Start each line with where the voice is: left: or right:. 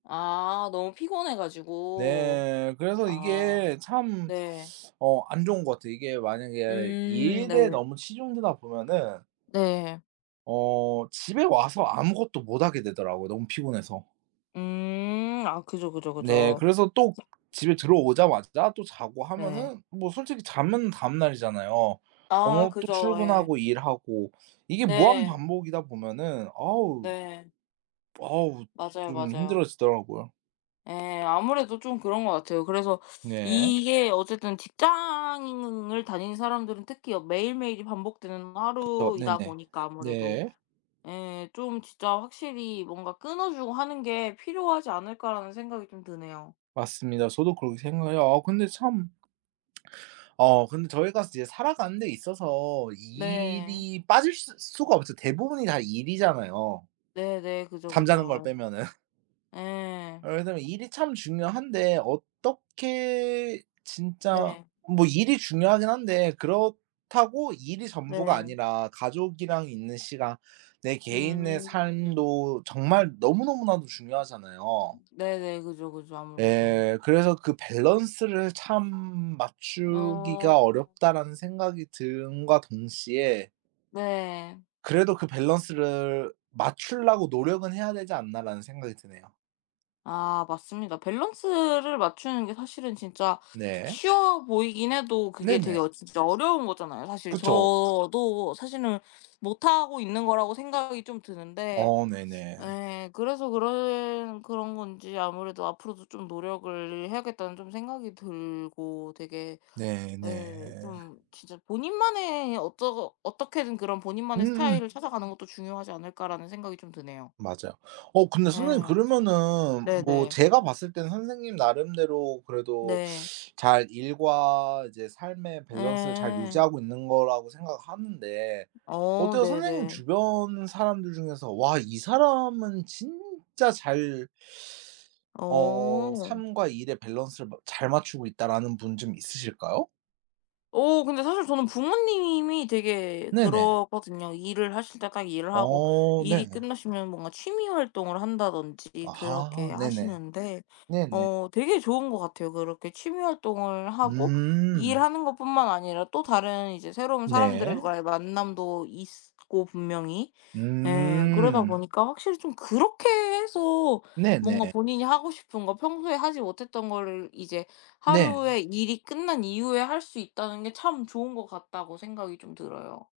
left: 아 너무 피곤해 가지고.
right: 네. 그래서
left: 아.
right: 이게 참
left: 네.
right: 어 안 좋은 것 같아요. 이게 만약에
left: 음.
right: 일에
left: 네.
right: 너무 치중되다 보면은
left: 네.
right: 어 집에 와서 아무것도 못 하게 되더라고요 너무 피곤해서.
left: 음. 아 그죠, 그죠,
right: 네.
left: 그죠.
right: 그래서 또 집에 들어오자마자 또 자고
left: 네.
right: 하면은 뭐 솔직히 자면 다음 날이잖아요.
left: 아.
right: 어 또
left: 그죠. 예.
right: 출근하고 일하고 이게 무한
left: 네.
right: 반복이다 보면은 어으.
left: 네.
right: 어우.
left: 맞아요,
right: 좀
left: 맞아요.
right: 힘들어지더라고요.
left: 예. 아무래도 좀 그런 것 같아요. 그래서
right: 네.
left: 이게 어쨌든 직장을 다니는 사람들은 특히 매일매일이 반복되는
right: 그렇죠.
left: 하루이다
right: 네네.
left: 보니까 아무래도.
right: 네.
left: 예. 좀 진짜 확실히 '뭔가 끊어주고 하는 게 필요하지 않을까.'라는 생각이 좀 드네요.
right: 맞습니다. 저도 그렇게 생각해요. 아 근데 참 어 근데 저희가 이제 살아가는 데 있어서
left: 네.
right: 일이 빠질 수 수가 없죠. 대부분이 다 일이잖아요.
left: 네네. 그죠,
right: 잠자는 걸
left: 그죠.
right: 빼면은.
left: 예. 예.
right: 예. 그래서 일이 참 중요한데 어떻게 진짜
left: 네.
right: 뭐 일이 중요하긴 한데 그렇다고 일이 전부가
left: 네.
right: 아니라 가족이랑 있는 시간 내 개인의
left: 음.
right: 삶도 정말 너무 너무나도 중요하잖아요.
left: 네네. 그죠, 그죠. 아무래도.
right: 예. 그래서 그 '밸런스를 참 맞추기가
left: 어.
right: 어렵다.'라는 생각이 듬과 동시에
left: 네.
right: '그래도 그 밸런스를 맞추려고 노력은 해야 되지 않나.'라는 생각이 드네요.
left: 아 맞습니다. 밸런스를 맞추는 게 사실은 진짜
right: 네.
left: 쉬워 보이긴 해도 그게 되게
right: 네네.
left: 어 진짜 어려운 거잖아요 사실.
right: 그쵸.
left: 저도 사실은 못하고 있는 거라고 생각이 좀 드는데.
right: 어. 네네.
left: 예. 그래서 그런 그런 건지 아무래도 '앞으로도 좀 노력을 해야겠다.'는 좀 생각이 들고 되게
right: 네 네.
left: 예. 좀 진짜 본인만의 어쩌 어떻게든 그런 '본인만의
right: 음음.
left: 스타일을 찾아가는 것도 중요하지 않을까.'라는 생각이 좀 드네요.
right: 맞아요. 어 근데 선생님
left: 예.
right: 그러면은 뭐
left: 네네.
right: 제가 봤을 때는 선생님 나름대로 그래도
left: 네.
right: 잘 일과 이제 삶의
left: 예
right: 밸런스를 잘
left: 예.
right: 유지하고 있는 거라고 생각하는데
left: 어
right: 어때요? 선생님
left: 네네.
right: 주변 사람들 중에서 '와 이 사람은 진짜 잘 어
left: 어.
right: 삶과 일의 밸런스를 마 잘 맞추고 있다.'라는 분 좀 있으실까요?
left: 어. 근데 사실 저는 부모님이 되게
right: 네네.
left: 그러거든요. 일을 하실 때 딱 일을 하고
right: 어.
left: 일이
right: 네네.
left: 끝나시면 뭔가 취미 활동을 한다든지 그렇게
right: 아하. 네네.
left: 하시는데
right: 네네.
left: 어 되게 좋은 것 같아요. 그렇게 취미 활동을 하고
right: 음.
left: 일하는 것뿐만 아니라 또 다른 이제 새로운
right: 네.
left: 사람들과의 만남도 있고 분명히. 예. 그러다
right: 음.
left: 보니까 확실히 좀 그렇게 해서 뭔가
right: 네네.
left: 본인이 하고 싶은 거 평소에 하지 못했던 거를 이제 하루에
right: 네.
left: 일이 끝난 이후에 할 수 있다는 게 참 좋은 것 같다고 생각이 좀 들어요.